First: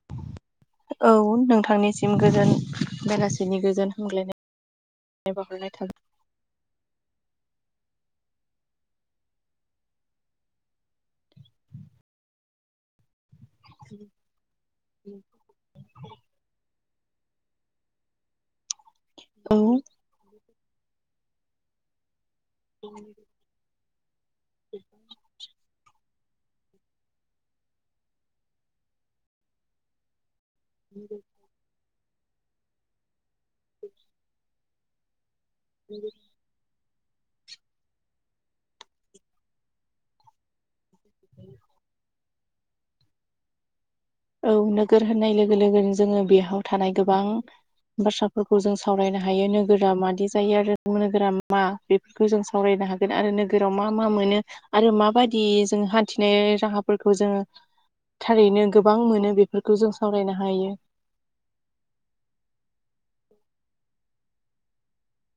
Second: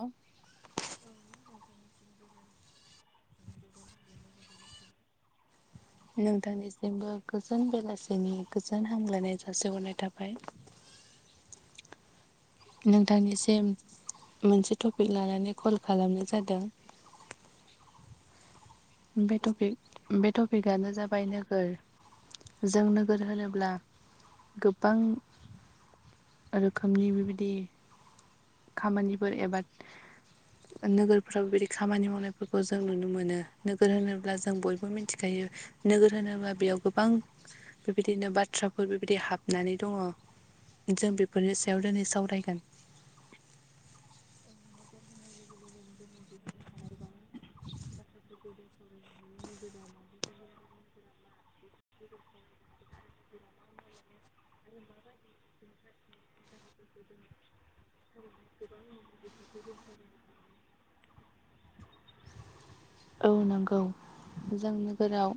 औ औ नोंथांनिसिम गोजोन बेलासिनि गोजोन हमग्लायनाय ए बावहरनाय थाबाय नोंथांनिसिमबो गोजोन बेलासिनि गोजोन हामलायनाय जासिहरनाय थाबाय। नोंथांनिसिम मोनसे टपिक लानानै कल खालामनाय जादों। बे औ टपिक बे टपिकआनो जाबाय नोगोर जों नोगोर होनोब्ला गोबां रोखोमनि बेबायदि खामानिफोर एबा नोगोरफ्राव बेबायदि खामानि मावनायफोरखौ जों नुनो मोनो। नोगोर होनोब्ला जों बयबो मिनथिखायो नोगोर होनोब्ला बेयाव गोबां बेबायदिनो बाथ्राफोर बेबायदि हाबनानै दङ। जों बेफोरनि सायाव दिनै सावरायगोन। औ नोगोर होननाय लोगो लोगोनो जोङो बेयाव थानाय गोबां बाथ्राफोरखौ जों सावरायनो हायो नोगोरा मादि जायो आरो नोगोरा मा बेफोरखौ जों सावरायनो हागोन आरो नोगोराव मा मा मोनो आरो माबायदि जों हान्थिनाय राहाफोरखौ जोङो थारैनो गोबां मोनो बेफोरखौ जों सावरायनो हायो। औ नंगौ जों नोगोराव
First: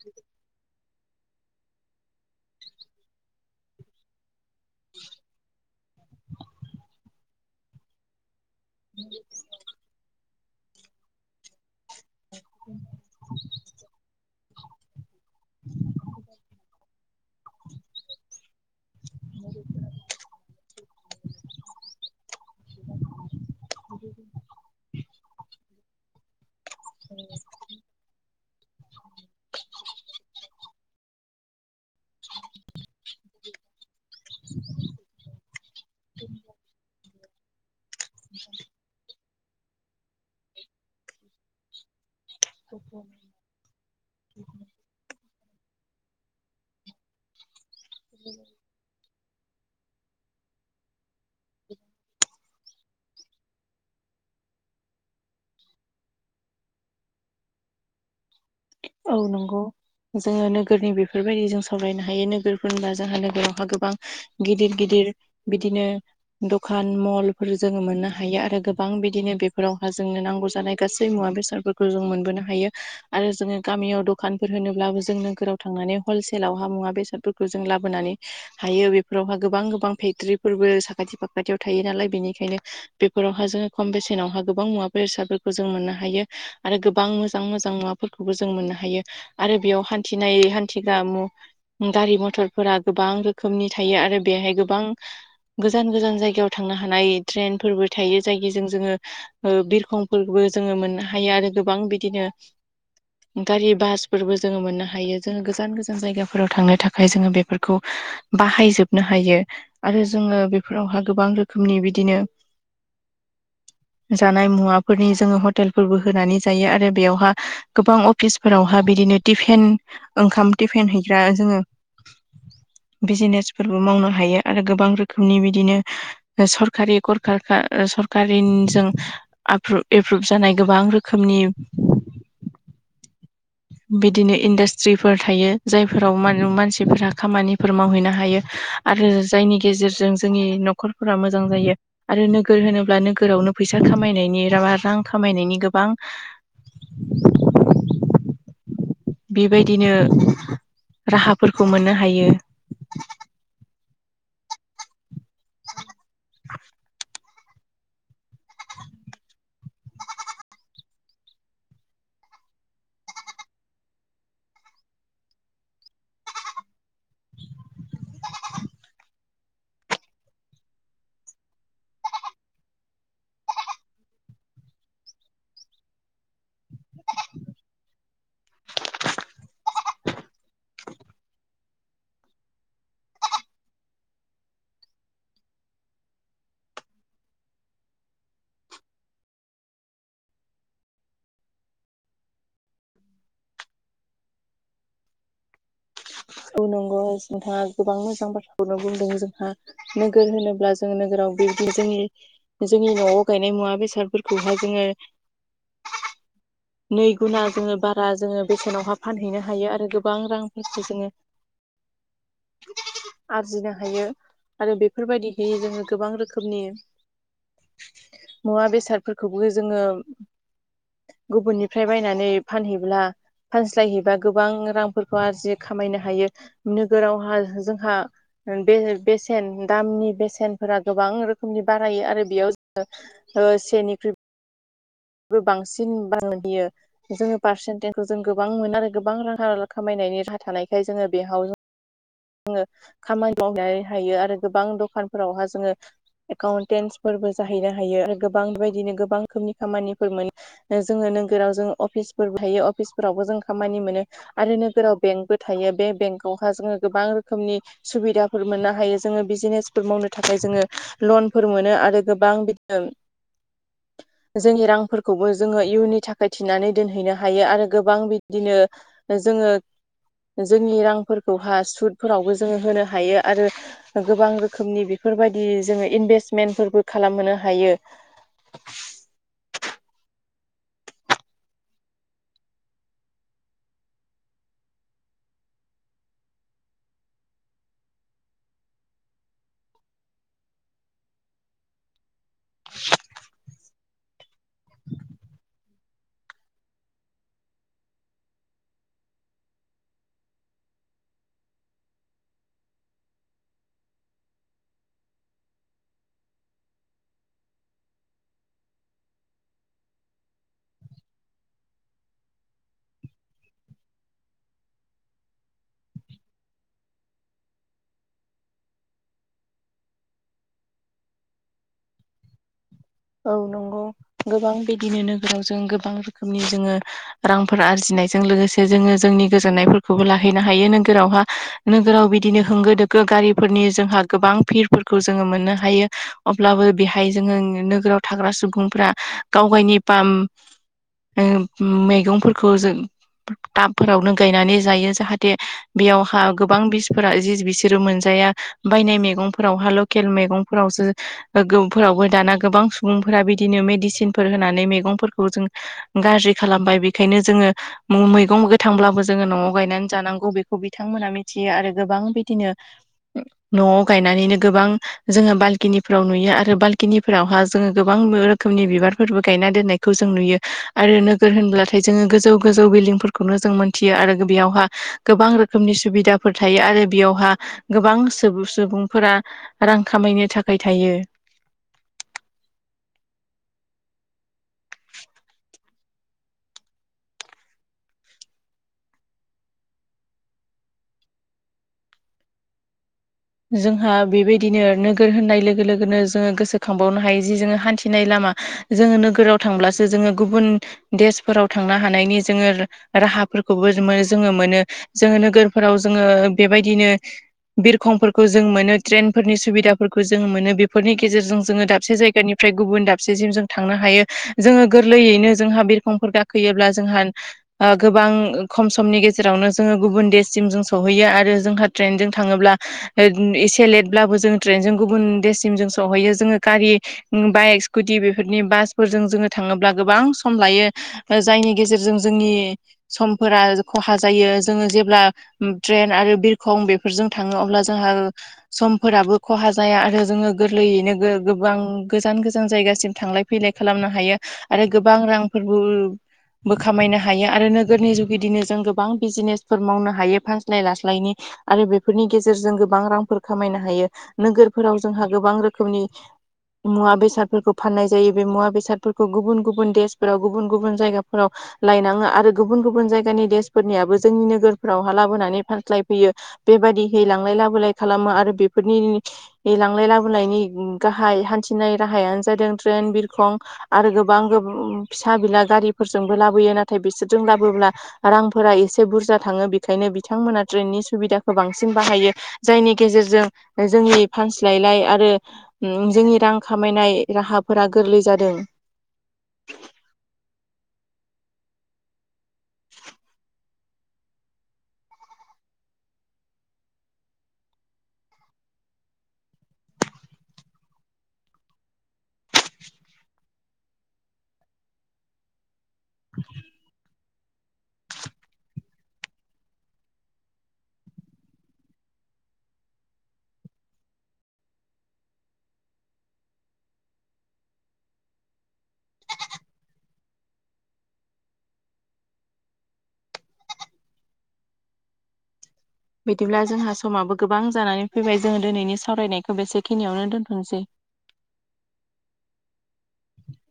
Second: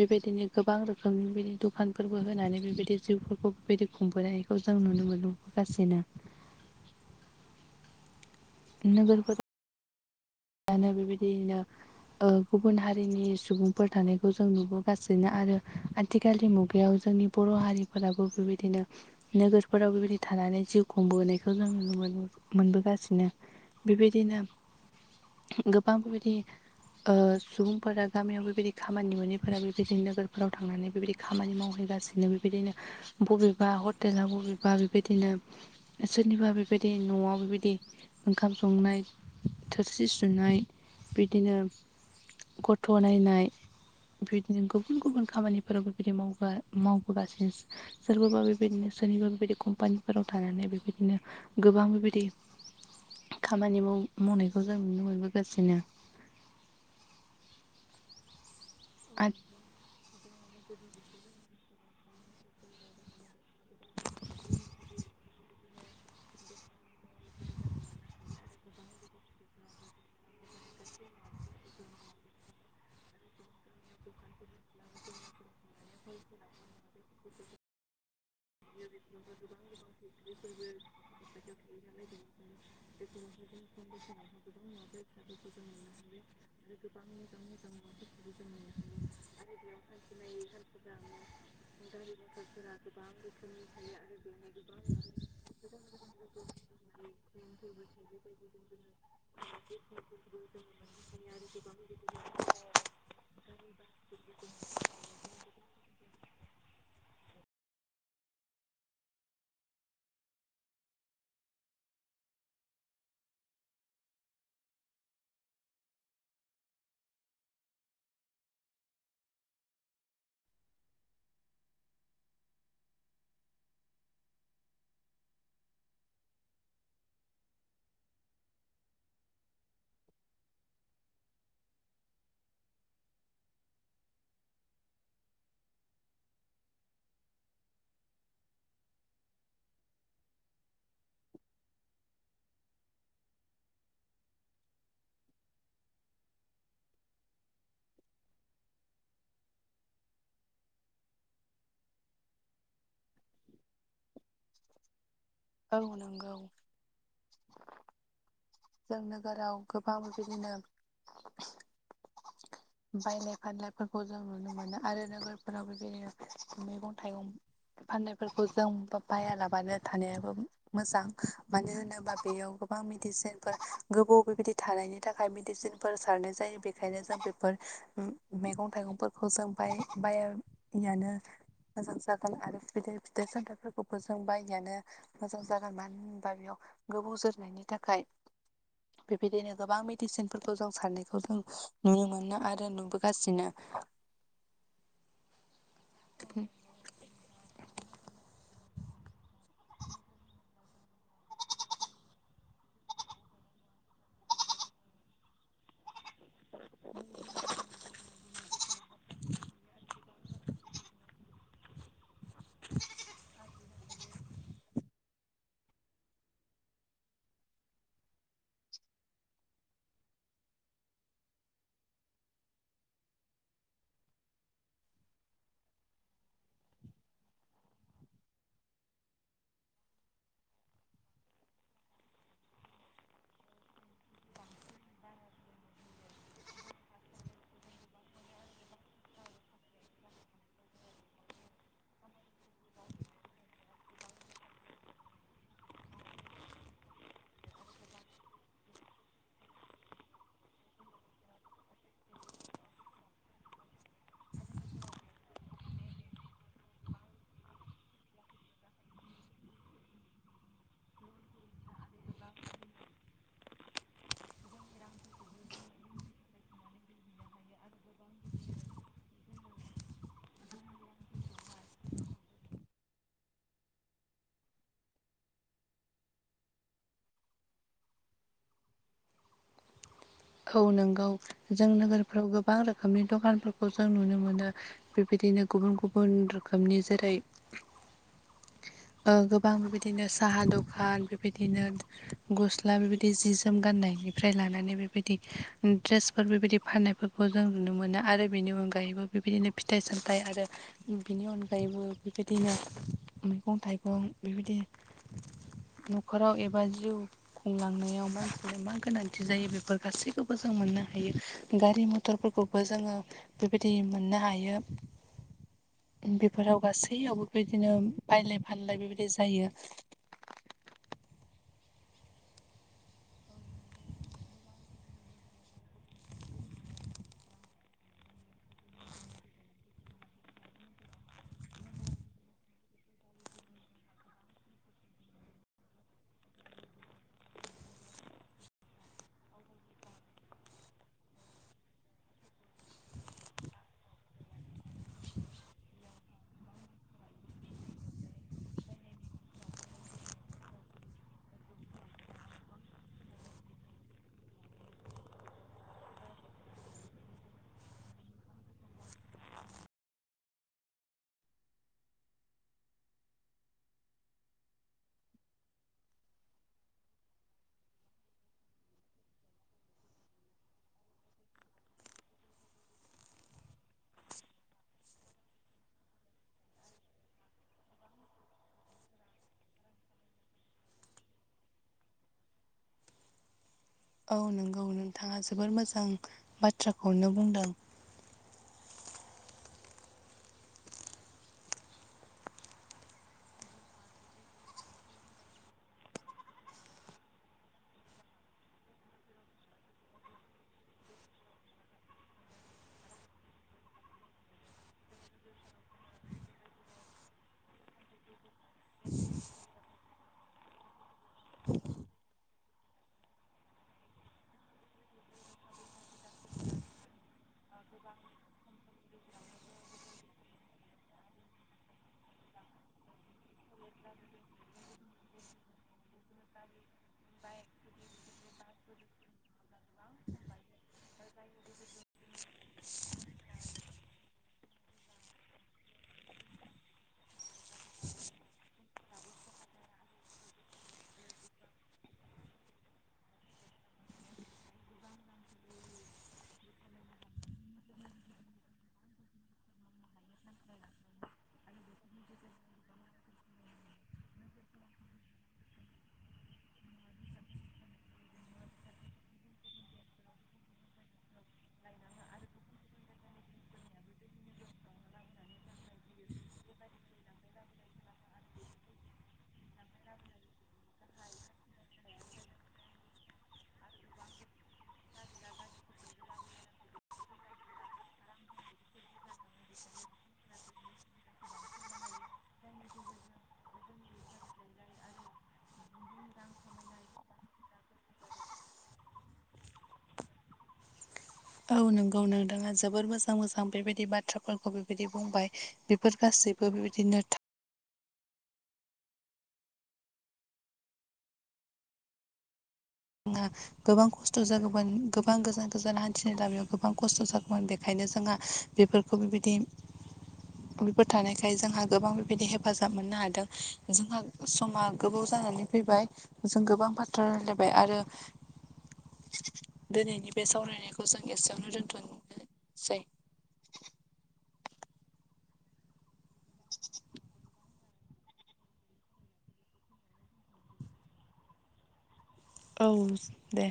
बेबायदिनो गोबां रोखोमनि बिदि दखानफोरबो होनानै बेबायदि जिउफोरखौ बेबायदि खुंबोनायखौ जों नुनो मोनो। गासिनो नोगोर फोरा दानो बेबायदियैनो ओ गुबुन हारिनि सुबुंफोर थानायखौ जों नुबो गासिनो आरो आथिखालनि मुगायाव जोंनि बर' हारिफोराबो बेबायदिनो नोगोरफोराव बेबायदि थानानै जिउ खुंबोनायखौ जों मोन मोनबोगासिनो। बेबायदिनो गोबां बेबायदि ओ सुबुंफोरा गामियाव बेबायदि खामानि मोनैफोरा बेबायदिनो नोगोरफोराव थांनानै बेबायदि खामानि मावहैगासिनो बेबायदिनो बबेबा हटेलाव बबेबा बेबायदिनो सोरनिबा बेबायदि न'आव बेबायदि ओंखाम संनाय सि सुनाय बिदिनो गथ' नायनाय बेबायदिनो गुबुन -गुबुन खामानिफोराव बेबायदि मावगा मावबोगासिनो सोरबाबा बेबायदिनो सोरनिबा बेबायदि कम्पानिफोराव थानानै बेबायदिनो गोबां बेबायदि खामानि माव मावनायखौ जों नुनो मोनबोगासिनो। औ नंगौ जोङो नोगोरनि बेफोरबायदि जों सावरायनो हायो नोगोरफोर होनबा जोंहा नोगोरावहा गोबां गिदिर गिदिर बिदिनो दखान मलफोर जोङो मोननो हायो आरो गोबां बिदिनो बेफोरावहा जोंनो नांगौ जानाय गासै मुवा बेसाद फोरखौ जों मोनबोनो हायो आरो जोङो गामियाव दखानफोर होनोब्लाबो जों नोगोराव थांनानै हलसेलाव हा मुवा बेसादफोरखौ जों लाबोनानै हायो बेफोरावहा गोबां -गोबां फेक्टरिफोरबो साखाथि फाखाथियाव थायो नालाय बेनिखायनो बेफोरावहा जोङो खम बेसेनावहा गोबां मुवा बेसादफोरखौ जों मोननो हायो। आरो गोबां मोजां मोजां मुवाफोरखौबो जों मोननो हायो आरो बेयाव हान्थिनाय हान्थिग्रा मु गारि मथरफोरा गोबां रोखोमनि थायो आरो बेहाय गोबां गोजान गोजान जायगायाव थांनो हानाय ट्रेनफोरबो थायो जायगिजों जोङो ओ बिरखंफोरबो जोङो मोननो हायो आरो गोबां बिदिनो गारि बासफोरबो जोङो मोननो हायो जोङो गोजान गोजान जायगाफोराव थांनो थाखाय जोङो बेफोरखौ बाहायजोबनो हायो आरो जोङो बेफोरावहा गोबां रोखोमनि बिदिनो ज जानाय मुवाफोरनि जोङो हटेलफोरबो होनानै जायो आरो बेयावहा गोबां अफिसफोरावहा बिदिनो टिफेन ओंखाम टिफेन हैग्रा जोङो बिजिनेसफोरबो मावनो हायो आरो गोबां रोखोमनि बिदिनो सरखारि गर सरकारिनिजों आप्रु-एप्रुभ जानाय गोबां रोखोमनि बिदिनो इन्डास्ट्रिफोर थायो जायफोराव मा-मानसिफोरा खामानिफोर मावहैनो हायो। आरो जायनि गेजेरजों जोंनि न'खरफोरा मोजां जायो आरो नोगोर होनोब्ला नोगोरावनो फैसा खामायनायनि रा रां खामायनायनि गोबां बेबायदिनो राहाफोरखौ मोननो हायो। औ नांगौ जों नोगोराव गोबां बिदिनो बायनाय फानलायफोरखौ जों नुनो मोनो आरो नोगोरफोराव बेबायदिनो मैगं थाइगं फाननायफोरखौ जों बायालाबानो थानायाबो मोजां मानो होनोबा बेयाव गोबां मेदिसिन गोबाव बेबायदि थानायनि थाखाय मेडिसिनफोर सारनाय जायो बेखायनो जों बेफोर मैगं थाइगंफोरखौ जों बाय-बायानो मोजां जागोन आरो [unintelligible] फिथाइ सामथाइफोरखौबो जों बायनायानो मोजां जागोन मानो होनबा बेयाव गोबौ जोरनायनि थाखाय बेबायदिनो गोबां मेडिसिनफोरखौ जों सारनायखौ जों नुनो मोनो आरो नुबोगासिनो। औ नंगौ नोंथाङा गोबां मोजां बाथ्राखौनो बुंदों जोंहा नोगोर होनोब्ला जों नोगोराव बेबदि जोंनि जोंनि न'आव गायनाय मुवा बेसादफोरखौहाय जोङो नै गुना जोङो बा रा जोङो बेसेनावहा फानहैनो हायो आरो गोबां रांफोरखौ जोङो आरजिनो हायो आरो बेफोरबायदिहै जोङो गोबां रोखोमनि मुवा बेसादफोरखौबो जोङो गुबुननिफ्राय बायनानै फानहैब्ला फानस्लायहैबा गोबां रांफोरखौ आरजि खामायनो हायो नोगोरावहा जोंहा बे बेसेन दामनि बेसेनफोरा गोबां रोखोमनि बारायो आरो बेयाव जोङो ओ सेनिख्रुइ बांसिन [inaudible] बियो जोङो पारसेन्टेजखौ जों गोबां मोनो आरो गोबां [unintelligible] खामायनायनि राहा थानायखाय जोङो बेहाव जोङो खामानि मावनो हायो आरो गोबां दखानफोरावहा जोङो एकाउन्टेन्सफोरबो जाहैनो हायो आरो गोबां बेबायदिनो गोबां रोखोमनि खामानिफोरमोन नो जोङो नोगोराव जो अफिसफोरबो थायो अफिसफोरावबो जों खामानि मोनो आरो नोगोराव बेंकबो थायो बे बेंकआवहा जोङो गोबां रोखोमनि सुबिदाफोर मोननो हायो जोङो बिजिनेसफोर मावनो थाखाय जोङो लनफोर मोनो आरो गोबां बिदिनो जोंनि रांफोरखौबो जोङो इयुननि थाखाय थिन्नानै दोनहैनो हायो आरो गोबां बिदिनो जोङो जोंनि रांफोरखौहा सुदफोरावबो जोङो होनो हायो आरो गोबां रोखोमनि बेफोरबायदि जोङो इनभेस्मेन्टफोरबो खालामनो हायो। औ नोंगौ जों नोगोरफ्राव गोबां रोखोमनि दखानफोरखौ जों नुनो मोनो बेबायदिनो गुबुन गुबुन रोखोमनि जेरै ओं गोबां बेबायदिनो साहा दखान बेबायदिनो गस्ला बेबायदि जि जोम गान्नायनिफ्राय लानानै बे बिदि उम द्रेसफोर बेबायदि फाननायफोरखौ जों नुनो मोनो आरो बेनि अनगायैबो बेबायदिनो फिथाइ सामथाइ आरो बेनि अनगायैबो बेबायदिनो मैगं थाइगं बेबायदि न'खराव एबा जिउ खुंलांनायाव मानसिया मा गोनांथि जायो बेफोर गासैखौबो जों मोननो हायो गारि मथरफोरखौबो जोङो बेबायदि मोननो हायो। उम बेफोराव गासैयावबो बिदिनो बायलाय फानलाय बेबायदि जायो। औ नंगौ गोबां बिदिनो नोगोराव जों गोबां रोखोमनि जोङो रांफोर आरजिनायजों लोगोसे जोङो जोंनि गोजोननायफोरखौबो लाहैनो हायो नोगोरावहा नोगोराव बिदिनो होंगो दोगो गारिफोरनि जोंहा गोबां भिरफोरखौ जोङो मोननो हायो। अब्लाबो बेहाय जोङो नोगोराव थाग्रा सुबुंफ्रा गावगायनि पाम ओ मैगंफोरखौ जों टाबफोरावनो गायनानै जायो जाहाथे बेयावहा गोबां बिसफोरा जि बिसोरो मोनजाया बायनाय मैगंफोरावहाल' खेल मैगंफोरावसो गोफोरावबो दाना गोबां सुबुंफोरा बिदिनो मेडिसिनफोर होनानै मैगंफोरखौ जों गाज्रि खालामबाय बेखायनो जोङो मुं मैगं गोथांब्लाबो जोङो न'आव गायनानै जानांगौ बेखौ बिथांमोना मिथियो आरो गोबां बिदिनो न'आव गायनानैनो गोबां जोङो बालकिनिफोराव नुयो आरो बाल्किनिफोरावहा जोङो गोबां रोखोमनि बिबारफोरबो गायना दोननायखौ जों नुयो आरो नोगोर होनब्ला थाय जोङो गोजौ गोजौ बिल्डिंफोरखौनो जों मोनथियो आरो बेयावहा गोबां रोखोमनि सुबिदा फोर थायो आरो बेयावहा गोबां सुबु - सुबुंफोरा रां खामायनो थाखाय थायो। औ नंगौ नोंथाङा जोबोर मोजां बाथ्राखौनो बुंदों। जोंहा बेबायदिनो नोगोर होननाय लोगो लोगोनो जोङो गोसोखांबावनो हायो जि जोङो हान्थिनाय लामा जोङो नोगोराव थांब्लासो जोङो गुबुन देसफोराव थांनो हानायनि जोङो राहाफोरखौबो जोङो मोनो। जोङो नोगोरफोराव जोङो बेबायदिनो बिरखंफोर खो जों मोनो ट्रेनफोरनि सुबिदाफोरखौ जों मोनो बेफोरनि गेजेरजों जोङो दाबसे जायगानिफ्राय गुबुन दाबसेसिम जों थांनो हायो जोङो गोरलैयैनो जोंहा बिरखंफोर गाखोयोब्ला जोंहा ओ गोबां खम समनि गेजेरावनो जोङो गुबुन देशसिम जों सहैयो आरो जोंहा ट्रेनजों थाङोब्ला [unintelligible] एसे लेटब्लाबो जों ट्रेनजों गुबुन देशसिम जों सौहैयो जोङो गारि उम बाइक स्कुटि बेफोरनि बासफोरजों जोङो थाङोब्ला गोबां सम लायो। ओ जायनि गेजेरजों जोंनि समफोरा खहा जायो जोङो जेब्ला ट्रेन आरो बिरखं बेफोरजों थाङो अब्ला जोंहा समफोराबो खहा जाया आरो जोङो गोरलैयैनो गो - गोबां गोजान गोजान जायगासिम थांलाय फैलाय खालामनो हायो आरो गोबां रांफोरबो बो खामायनो हायो आरो नोगोरनि जुगेदिनो जों गोबां बिजिनेसफोर मावनो हायो फानस्लाय लास्लायनि आरो बेफोरनि गेजेरजों गोबां रांफोर खामायनो हायो नोगोरफोराव जोंहा गोबां रोखोमनि मुवा बेसादफोरखौ फाननाय जायो बे मुवा बेसादफोरखौ गुबुन गुबुन देशफोराव गुबुन गुबुन जायगाफोराव लायनाङा आरो गुबुन गुबुन जायगानि देशफोरनियाबो जोंनि नोगोरफोरावहा लाबोनानै फानस्लायफैयो। बेबायदिहै लांलाय लाबोलाय खालामो आरो बेफोरनि बे लांलाय लाबोनायनि गाहाय हान्थिनाय राहायानो जादों ट्रेन, बिरखं आरो गोबां गो फिसा बिला गारिफोरजोंबो लाबोयो नाथाय बिसोरजों लाबोब्ला रांफोरा एसे बुरजा थाङो बेखायनो बिथांमोना ट्रेननि सुबिदाखौ बां सिन बाहायो जायनि गेजेरजों जोंनि फानस्लायलाय आरो उम जोंनि रां खामायनाय राहाफोरा गोरलै जादों। औ नंगौ नोंथाङा जोबोर मोजां मोजां बेबायदि बाथ्राफोरखौ बेबायदि बुंबाय बेफोर गासै बो बेबायदिनो था थाङा गोबां खस्थ' जागौमोन गोबां गोजान गोजान हान्थिनाय लामायाव गोबां खस्थ' जागोन मोन बेखायनो जोंहा बेफोरखौ बेबायदि बेफोर थानायखाय जोंहा गोबां बेबायदि हेफाजाब मोननो हादों जोंहा समा गोबाव जानानै फैबाय जों गोबां बाथ्रा रायलायबाय आरो दोनैनि बे सावरायनायखौ जों एसेयावनो दोनथ'नोसै बिदिब्ला जोंहा समाबो गोबां जानानै फैबाय जोङो दिनैनि सावरायनायखौ बेसेखिनियावनो दोनथ'नोसै। औ दे